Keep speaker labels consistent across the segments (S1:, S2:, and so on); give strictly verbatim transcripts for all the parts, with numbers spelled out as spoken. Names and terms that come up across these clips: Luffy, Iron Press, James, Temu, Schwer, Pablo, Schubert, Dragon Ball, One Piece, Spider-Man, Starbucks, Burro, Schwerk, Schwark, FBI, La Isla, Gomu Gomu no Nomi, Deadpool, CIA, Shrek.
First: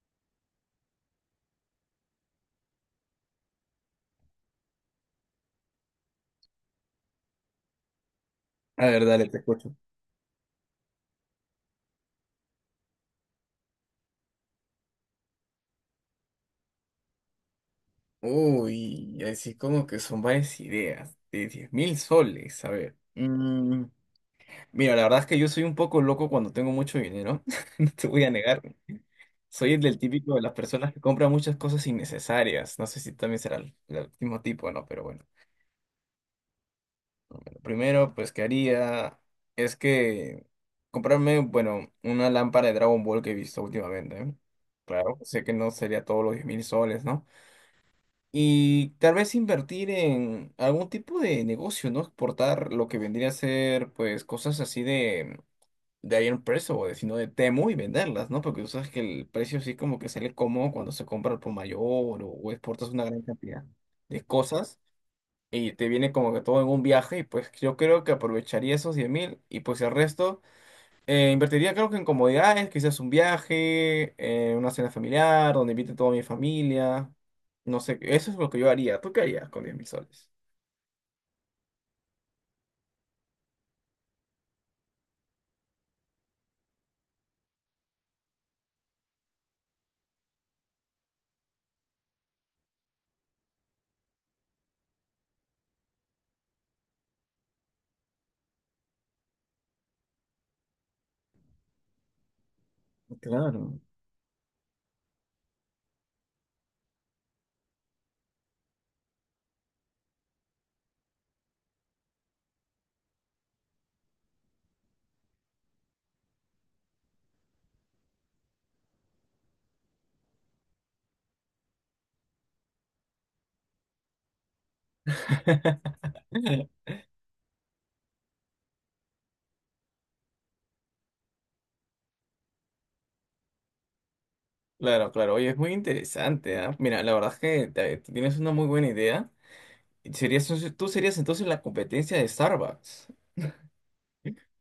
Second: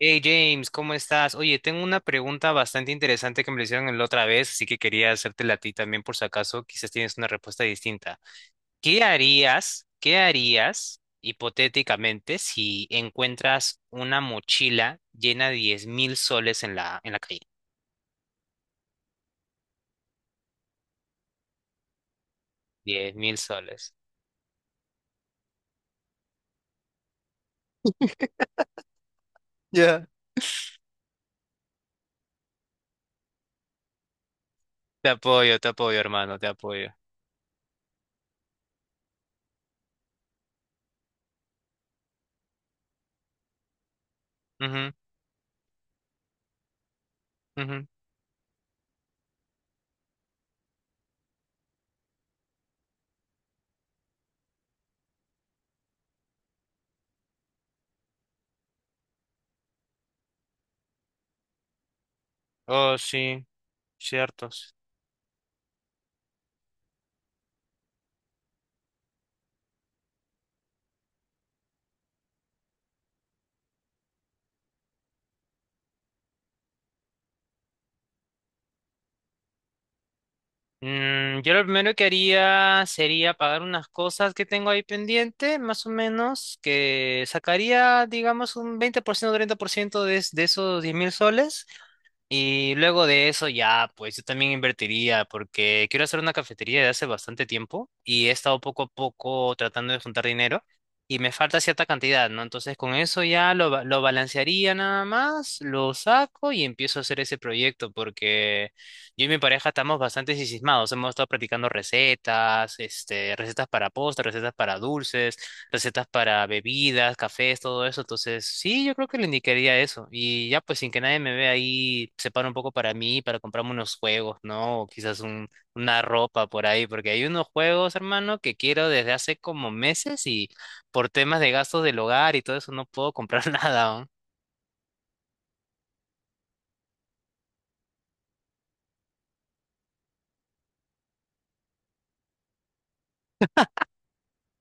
S1: Hey James, ¿cómo estás? Oye, tengo una pregunta bastante interesante que me la hicieron la otra vez, así que quería hacértela a ti también por si acaso, quizás tienes una respuesta distinta.
S2: A
S1: ¿Qué
S2: ver, dale, te escucho.
S1: harías, qué harías hipotéticamente si encuentras una mochila llena de diez mil soles en la, en la calle?
S2: Uy, así como que son varias ideas de diez mil soles. A ver.
S1: Diez mil
S2: Mm,
S1: soles.
S2: mira, la verdad es que yo soy un poco loco cuando tengo mucho dinero. No te voy a negar. Soy el del
S1: Ya.
S2: típico de las personas que compran muchas cosas innecesarias. No sé si también será el, el mismo tipo, ¿no? Pero
S1: Te
S2: bueno.
S1: apoyo, te apoyo, hermano, te apoyo.
S2: Lo primero, pues, que haría es que comprarme, bueno, una lámpara de Dragon Ball que he visto últimamente. ¿Eh?
S1: Ujú,
S2: Claro, sé que no sería todos los diez mil soles, ¿no?
S1: ujú.
S2: Y tal vez invertir en algún tipo de negocio, ¿no? Exportar lo que vendría a ser, pues, cosas así de, de Iron Press o de, sino de Temu y venderlas, ¿no? Porque tú sabes que el precio sí como que sale cómodo cuando se compra al por mayor o, o exportas
S1: Oh,
S2: una gran
S1: sí,
S2: cantidad de
S1: cierto.
S2: cosas y te viene como que todo en un viaje y pues yo creo que aprovecharía esos diez mil y pues el resto eh, invertiría creo que en comodidades, quizás un viaje, eh, una cena familiar, donde invite toda mi familia. No sé, eso es lo que yo haría. ¿Tú qué harías con diez mil soles?
S1: Mm, yo lo primero que haría sería pagar unas cosas que tengo ahí pendiente, más o menos, que sacaría, digamos, un veinte por ciento o treinta por ciento de, es- de esos diez mil soles. Y luego de eso ya, pues yo también invertiría porque quiero hacer una cafetería de hace bastante tiempo y he estado poco a poco tratando de juntar dinero y me falta cierta cantidad, ¿no? Entonces con eso ya lo,
S2: Claro.
S1: ba- lo balancearía nada más, lo saco y empiezo a hacer ese proyecto porque yo y mi pareja estamos bastante sismados, hemos estado practicando recetas, este, recetas para postres, recetas para dulces, recetas para bebidas, cafés, todo eso. Entonces, sí, yo creo que le indicaría eso. Y ya, pues sin que nadie me vea ahí, separo un poco para mí, para comprarme unos juegos, ¿no? O quizás un, una ropa por ahí, porque hay unos juegos, hermano, que quiero desde hace como meses y por temas de gastos del hogar y todo eso no puedo comprar nada.
S2: Claro, claro. Oye, es muy interesante, ¿ah? Mira, la verdad es que te- te tienes una muy buena idea. Serías, Tú serías entonces la competencia de Starbucks.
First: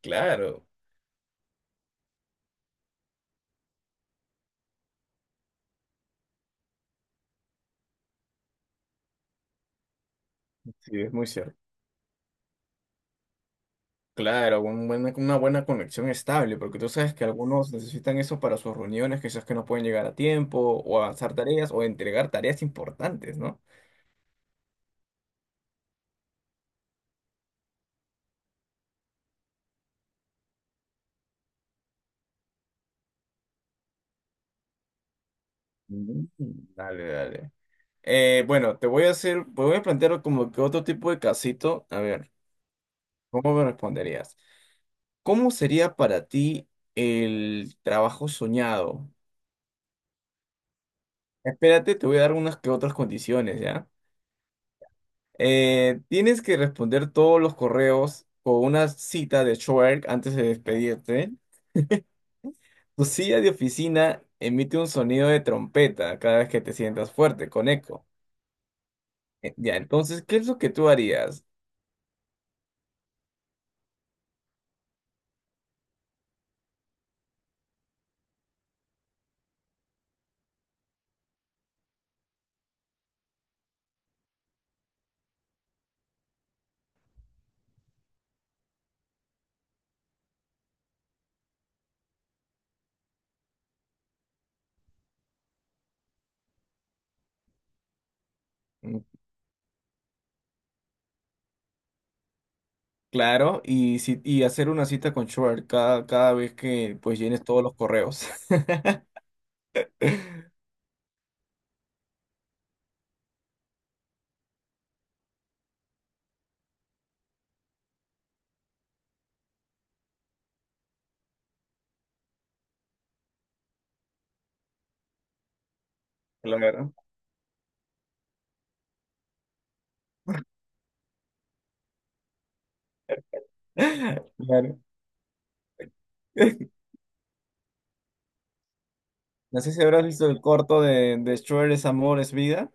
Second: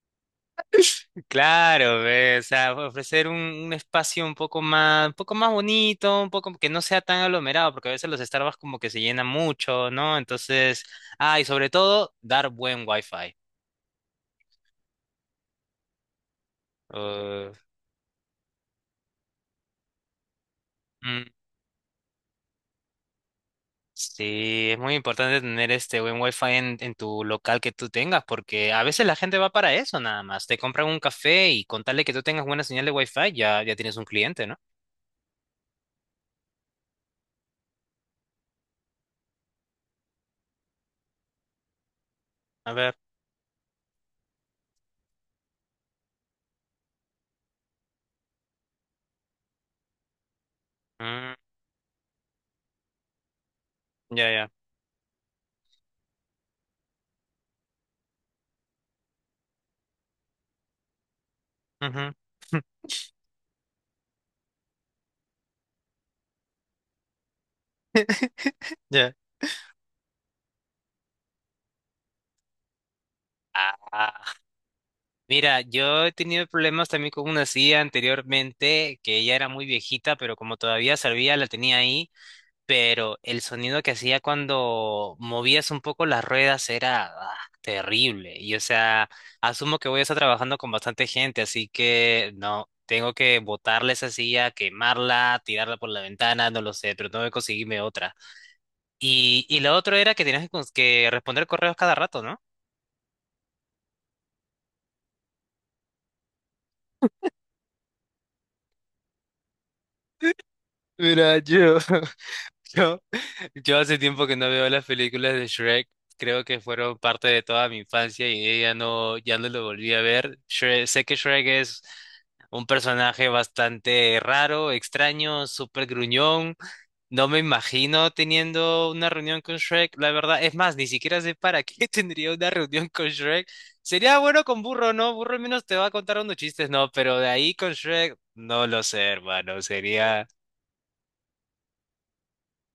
S2: Claro.
S1: Claro, ve, o sea, ofrecer un, un espacio un poco más, un poco más bonito, un poco que no sea tan aglomerado, porque a veces los Starbucks como que se llenan mucho, ¿no? Entonces,
S2: Sí, es muy
S1: ah, y
S2: cierto.
S1: sobre todo, dar buen wifi.
S2: Claro, un buena- una buena conexión estable, porque tú sabes que
S1: Uh,
S2: algunos necesitan eso para sus reuniones, quizás que no pueden llegar a tiempo, o
S1: mm,
S2: avanzar tareas, o entregar tareas importantes, ¿no?
S1: sí, es muy importante tener este buen Wi-Fi en, en tu local que tú tengas, porque a veces la gente va para eso nada más. Te compran un café y con tal de que tú tengas buena señal de Wi-Fi, ya, ya tienes un cliente, ¿no?
S2: Mm. Dale, dale. Eh, bueno, te voy a hacer, te voy a plantear como que otro tipo de casito. A ver,
S1: A ver.
S2: ¿cómo me responderías? ¿Cómo sería para ti el trabajo soñado?
S1: mm,
S2: Espérate, te voy a dar unas que otras condiciones, ¿ya?
S1: ya, ya.
S2: Eh, tienes que responder todos los correos con una cita de Schwerk antes de despedirte.
S1: Ujú,
S2: Tu silla de oficina emite un sonido de trompeta cada vez que te sientas fuerte, con eco.
S1: ya.
S2: Eh, ya, entonces, ¿qué es lo que tú harías?
S1: Mira, yo he tenido problemas también con una silla anteriormente, que ya era muy viejita, pero como todavía servía, la tenía ahí, pero el sonido que hacía cuando movías un poco las ruedas era ah, terrible. Y o sea, asumo que voy a estar trabajando con bastante gente, así que no, tengo que botarle esa silla, quemarla, tirarla por la ventana, no lo sé, pero tengo que conseguirme otra.
S2: Mm.
S1: Y, y lo otro era que tenías que, cons- que responder correos cada rato, ¿no?
S2: Claro, y, si- y hacer una cita con Schwerk cada, cada vez que pues llenes todos los correos.
S1: Mira, yo, yo Yo hace tiempo que no veo las películas de Shrek, creo que fueron parte de toda mi infancia y ya no, ya no lo volví a ver. Shre- sé que Shrek es un personaje bastante raro, extraño, súper gruñón.
S2: Claro.
S1: No me imagino teniendo una reunión con Shrek, la verdad. Es más, ni siquiera sé para qué tendría una reunión con Shrek. Sería bueno con
S2: Claro.
S1: Burro, ¿no? Burro al menos te va a contar unos chistes, ¿no? Pero de ahí con Shrek, no lo sé,
S2: No
S1: hermano.
S2: sé si habrás visto
S1: Sería...
S2: el corto de, de Schwer es amor, es vida.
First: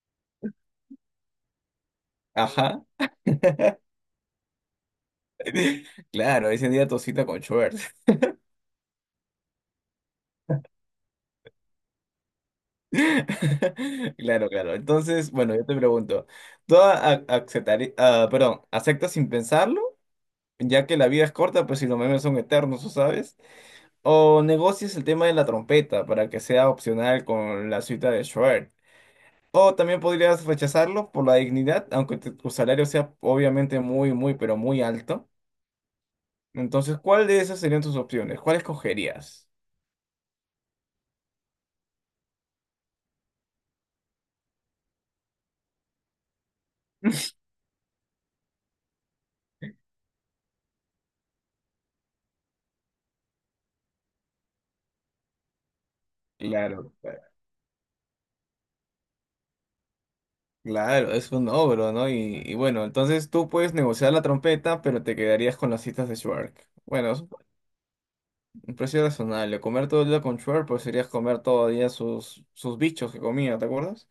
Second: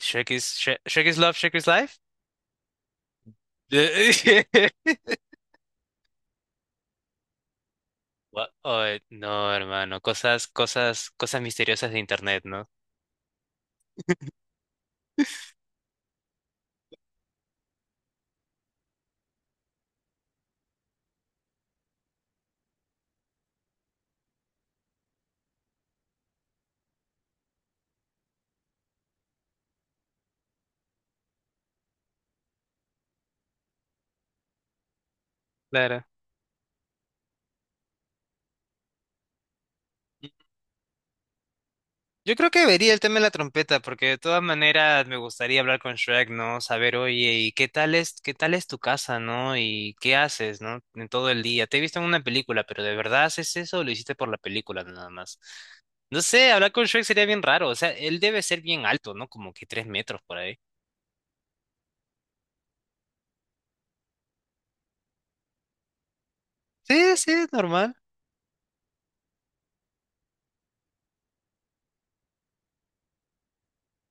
S1: Shrek is, Shrek, Shrek is Love, Shrek is Life.
S2: Ajá.
S1: De-
S2: Claro, ese día tu cita con Schwer.
S1: Gua- Ay, no, hermano, cosas, cosas, cosas misteriosas de internet, ¿no?
S2: Claro, claro. Entonces, bueno, yo te pregunto, ¿tú a- aceptari- ah, perdón, aceptas sin pensarlo, ya que la vida es corta, pues si los memes son eternos, ¿o sabes? ¿O negocias el tema de la trompeta para que sea opcional con la suite de Schubert? O también podrías rechazarlo por la dignidad, aunque te- tu salario sea obviamente muy, muy, pero muy alto.
S1: Claro.
S2: Entonces, ¿cuál de esas serían tus opciones? ¿Cuál escogerías?
S1: Yo creo que vería el tema de la trompeta, porque de todas maneras me gustaría hablar con Shrek, ¿no? Saber, oye, ¿y qué tal es, ¿qué tal es tu casa, ¿no? ¿Y qué haces, ¿no? En todo el día. Te he visto en una película, pero ¿de verdad haces eso o lo hiciste por la película nada más? No sé, hablar con
S2: Claro.
S1: Shrek sería bien raro. O sea, él debe ser bien alto, ¿no? Como que tres metros por ahí.
S2: Claro, es un ogro, ¿no? Y, y bueno, entonces tú puedes negociar la trompeta, pero te quedarías con las citas de Schwark. Bueno,
S1: Sí,
S2: es
S1: sí, normal.
S2: un precio razonable. Comer todo el día con Schwark, pues serías comer todo el día sus, sus bichos que comía, ¿te acuerdas?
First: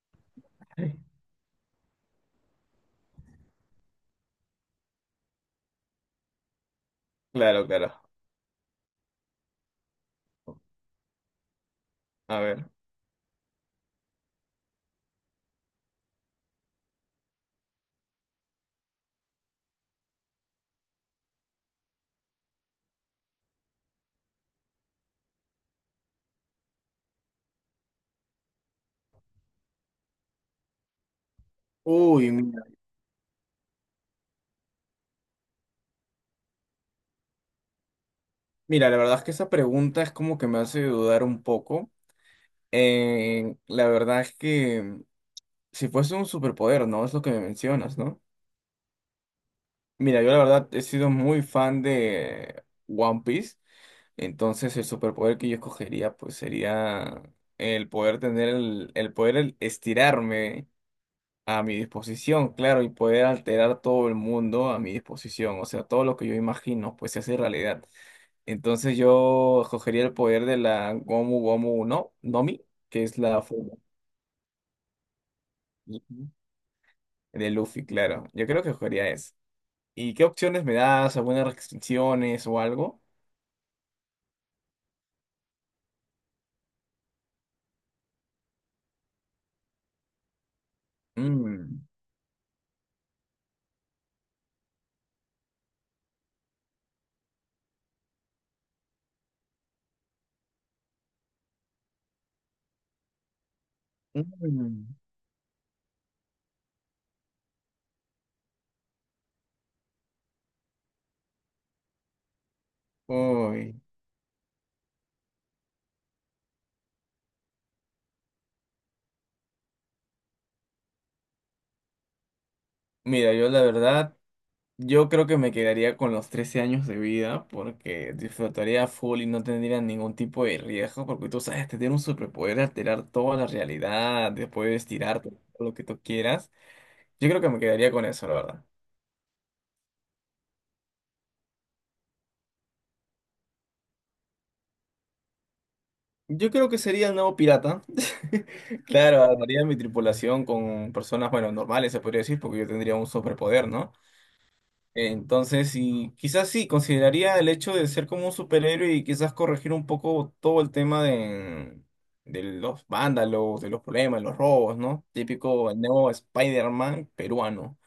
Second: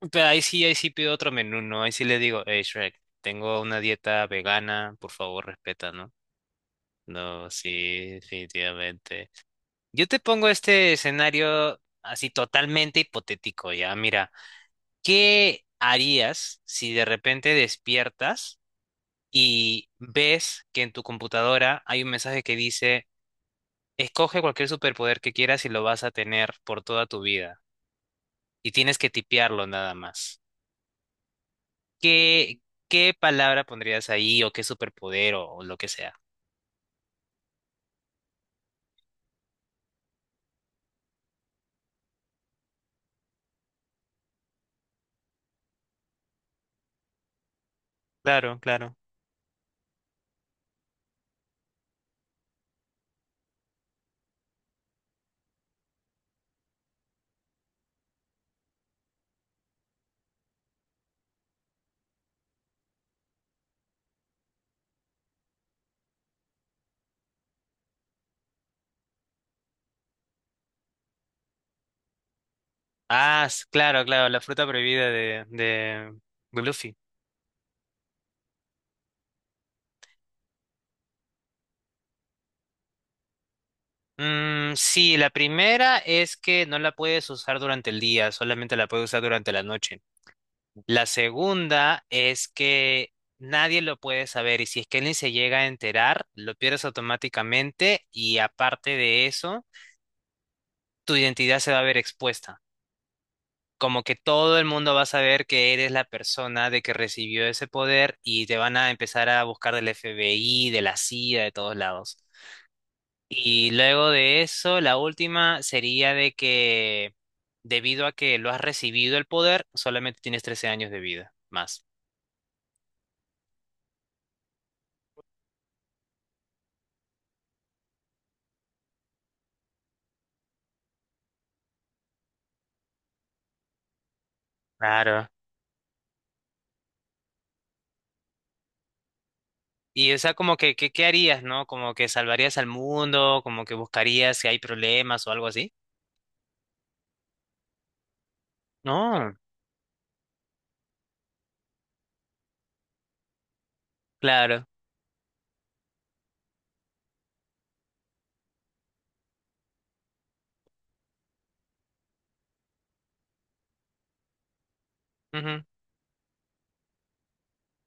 S1: Pero ahí sí, ahí sí
S2: Sí.
S1: pido otro menú, ¿no? Ahí sí le digo, hey Shrek, tengo una dieta vegana, por favor respeta, ¿no? No,
S2: Claro, claro.
S1: sí, definitivamente. Yo te pongo este escenario así
S2: A ver.
S1: totalmente hipotético, ya. Mira, ¿qué harías si de repente despiertas y ves que en tu computadora hay un mensaje que dice, escoge cualquier superpoder que quieras y lo vas a tener por toda tu vida? Y tienes que tipearlo nada más.
S2: Uy,
S1: ¿Qué,
S2: mira.
S1: ¿Qué palabra pondrías ahí o qué superpoder o, o lo que sea?
S2: Mira, la verdad es que esa pregunta es como que me hace dudar un poco. Eh, la verdad es que si fuese un superpoder, ¿no? Es lo que me mencionas, ¿no?
S1: Claro, claro.
S2: Mira, yo la verdad he sido muy fan de One Piece. Entonces el superpoder que yo escogería pues sería el poder tener el, el poder el- estirarme a mi disposición, claro, y poder alterar todo el mundo a mi disposición, o sea, todo lo que yo imagino pues se hace realidad. Entonces yo escogería el poder de la Gomu Gomu no, Nomi, que es la
S1: Ah, s-
S2: forma
S1: claro, claro, la fruta prohibida de,
S2: de
S1: de, de Luffy.
S2: Luffy, claro. Yo creo que escogería eso. ¿Y qué opciones me das? ¿Algunas restricciones o algo?
S1: Mm, sí, la primera es que no la puedes usar durante el día, solamente la puedes usar durante la noche. La
S2: Mm.
S1: segunda es que nadie lo puede saber y si es que alguien se llega a enterar, lo pierdes automáticamente y aparte de eso, tu identidad se va a ver expuesta. Como que todo el
S2: Mm.
S1: mundo va a saber que eres la persona de que recibió ese poder y te van a empezar a buscar del F B I, de la C I A, de todos lados. Y
S2: Uy.
S1: luego de eso, la última sería de que debido a que lo has recibido el poder, solamente tienes trece años de vida más.
S2: Mira, yo la verdad yo creo que me quedaría con los trece años de vida porque disfrutaría full y no tendría ningún tipo de riesgo porque tú sabes, te tiene un superpoder de alterar toda la realidad, después
S1: Claro.
S2: tirarte todo lo que tú quieras. Yo creo que me quedaría con eso, la verdad.
S1: Y o sea, como que, que- ¿qué harías, no? Como que salvarías al mundo, como que buscarías si hay problemas o algo así.
S2: Yo creo que sería el nuevo pirata. Claro,
S1: No,
S2: armaría mi tripulación con personas, bueno, normales, se podría decir, porque yo tendría un superpoder, ¿no?
S1: claro.
S2: Entonces, y quizás sí, consideraría el hecho de ser como un superhéroe y quizás corregir un poco todo el tema de, de los vándalos, de los problemas, de los robos, ¿no?
S1: Ujú.
S2: Típico nuevo Spider-Man peruano.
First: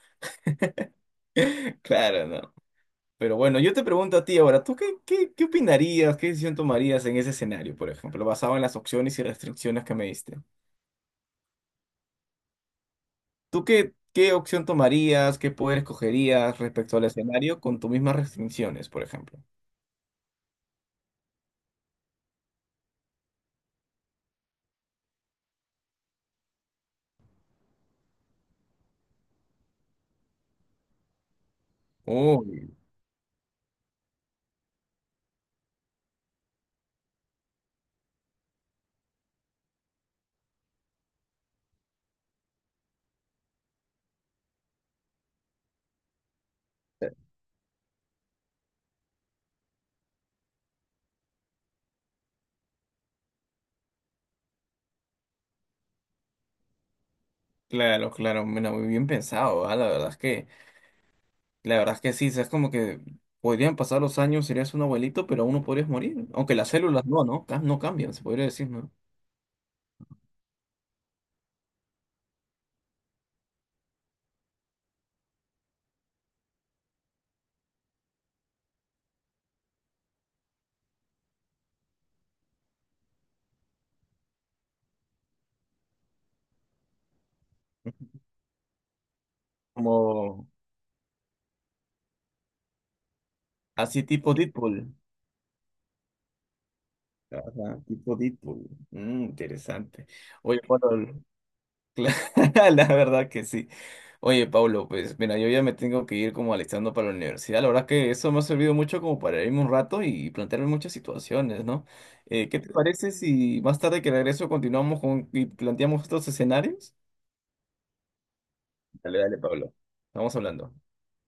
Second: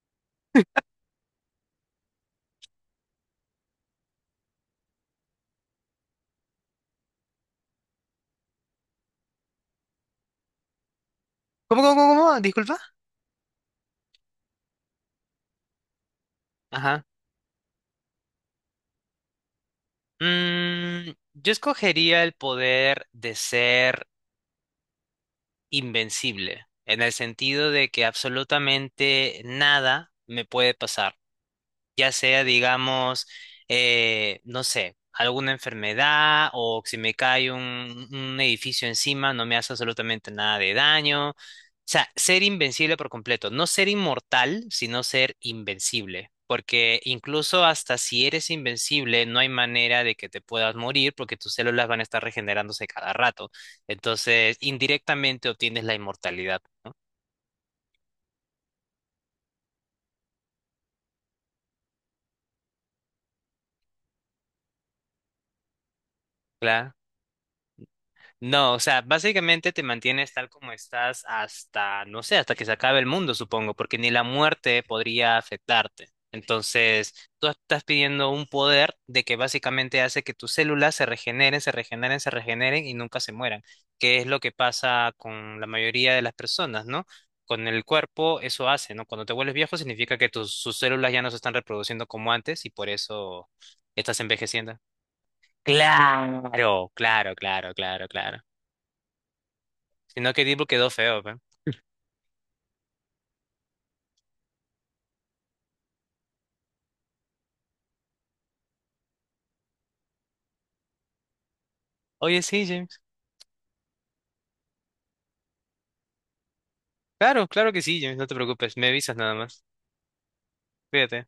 S2: Claro, ¿no? Pero bueno, yo te pregunto a ti ahora, ¿tú qué, qué, qué opinarías, qué decisión tomarías en ese escenario, por ejemplo, basado en las opciones y restricciones que me diste?
S1: ¿Cómo, cómo, cómo? cómo? Disculpa.
S2: ¿Tú qué, qué opción tomarías, qué poder escogerías respecto
S1: Ajá.
S2: al escenario con tus mismas restricciones, por ejemplo?
S1: Mm, yo escogería el poder de ser invencible, en el sentido de que absolutamente nada me puede pasar ya sea,
S2: Uy.
S1: digamos, eh, no sé, alguna enfermedad o si me cae un, un edificio encima, no me hace absolutamente nada de daño. O sea, ser invencible por completo, no ser inmortal, sino ser invencible. Porque incluso hasta si eres invencible, no hay manera de que te puedas morir porque tus células van a estar regenerándose cada rato. Entonces, indirectamente obtienes la inmortalidad,
S2: Claro, claro, mira, muy bien pensado, ¿ah? La verdad es que, la verdad es que sí, o sea, es como que podrían pasar los años, serías un abuelito, pero aún no podrías morir, aunque las
S1: ¿no?
S2: células no, ¿no? Ca- No cambian, se podría decir,
S1: No, o
S2: ¿no?
S1: sea, básicamente te mantienes tal como estás hasta, no sé, hasta que se acabe el mundo, supongo, porque ni la muerte podría afectarte. Entonces, tú estás pidiendo un poder de que básicamente hace que tus células se regeneren, se regeneren, se regeneren y nunca se mueran, que es lo que pasa con la mayoría de las personas, ¿no? Con el cuerpo eso hace, ¿no? Cuando te vuelves viejo significa que
S2: Como
S1: tus, sus células ya no se están reproduciendo como antes y por eso
S2: así
S1: estás
S2: tipo
S1: envejeciendo.
S2: Deadpool.
S1: Claro, claro, claro,
S2: Ajá,
S1: claro,
S2: tipo
S1: claro.
S2: Deadpool. Mm, interesante.
S1: Si no, que
S2: Oye,
S1: tipo quedó
S2: Pablo,
S1: feo, pe.
S2: la verdad que sí. Oye, Pablo, pues mira, yo ya me tengo que ir como alistando para la universidad. La verdad que eso me ha servido mucho como para irme un rato y plantearme muchas situaciones, ¿no?
S1: Oye,
S2: Eh, ¿qué
S1: sí,
S2: te
S1: James.
S2: parece si más tarde que regreso continuamos con y planteamos estos escenarios?
S1: Claro, claro que sí, James, no te preocupes. Me avisas
S2: Dale,
S1: nada
S2: dale,
S1: más.
S2: Pablo. Estamos hablando.
S1: Cuídate.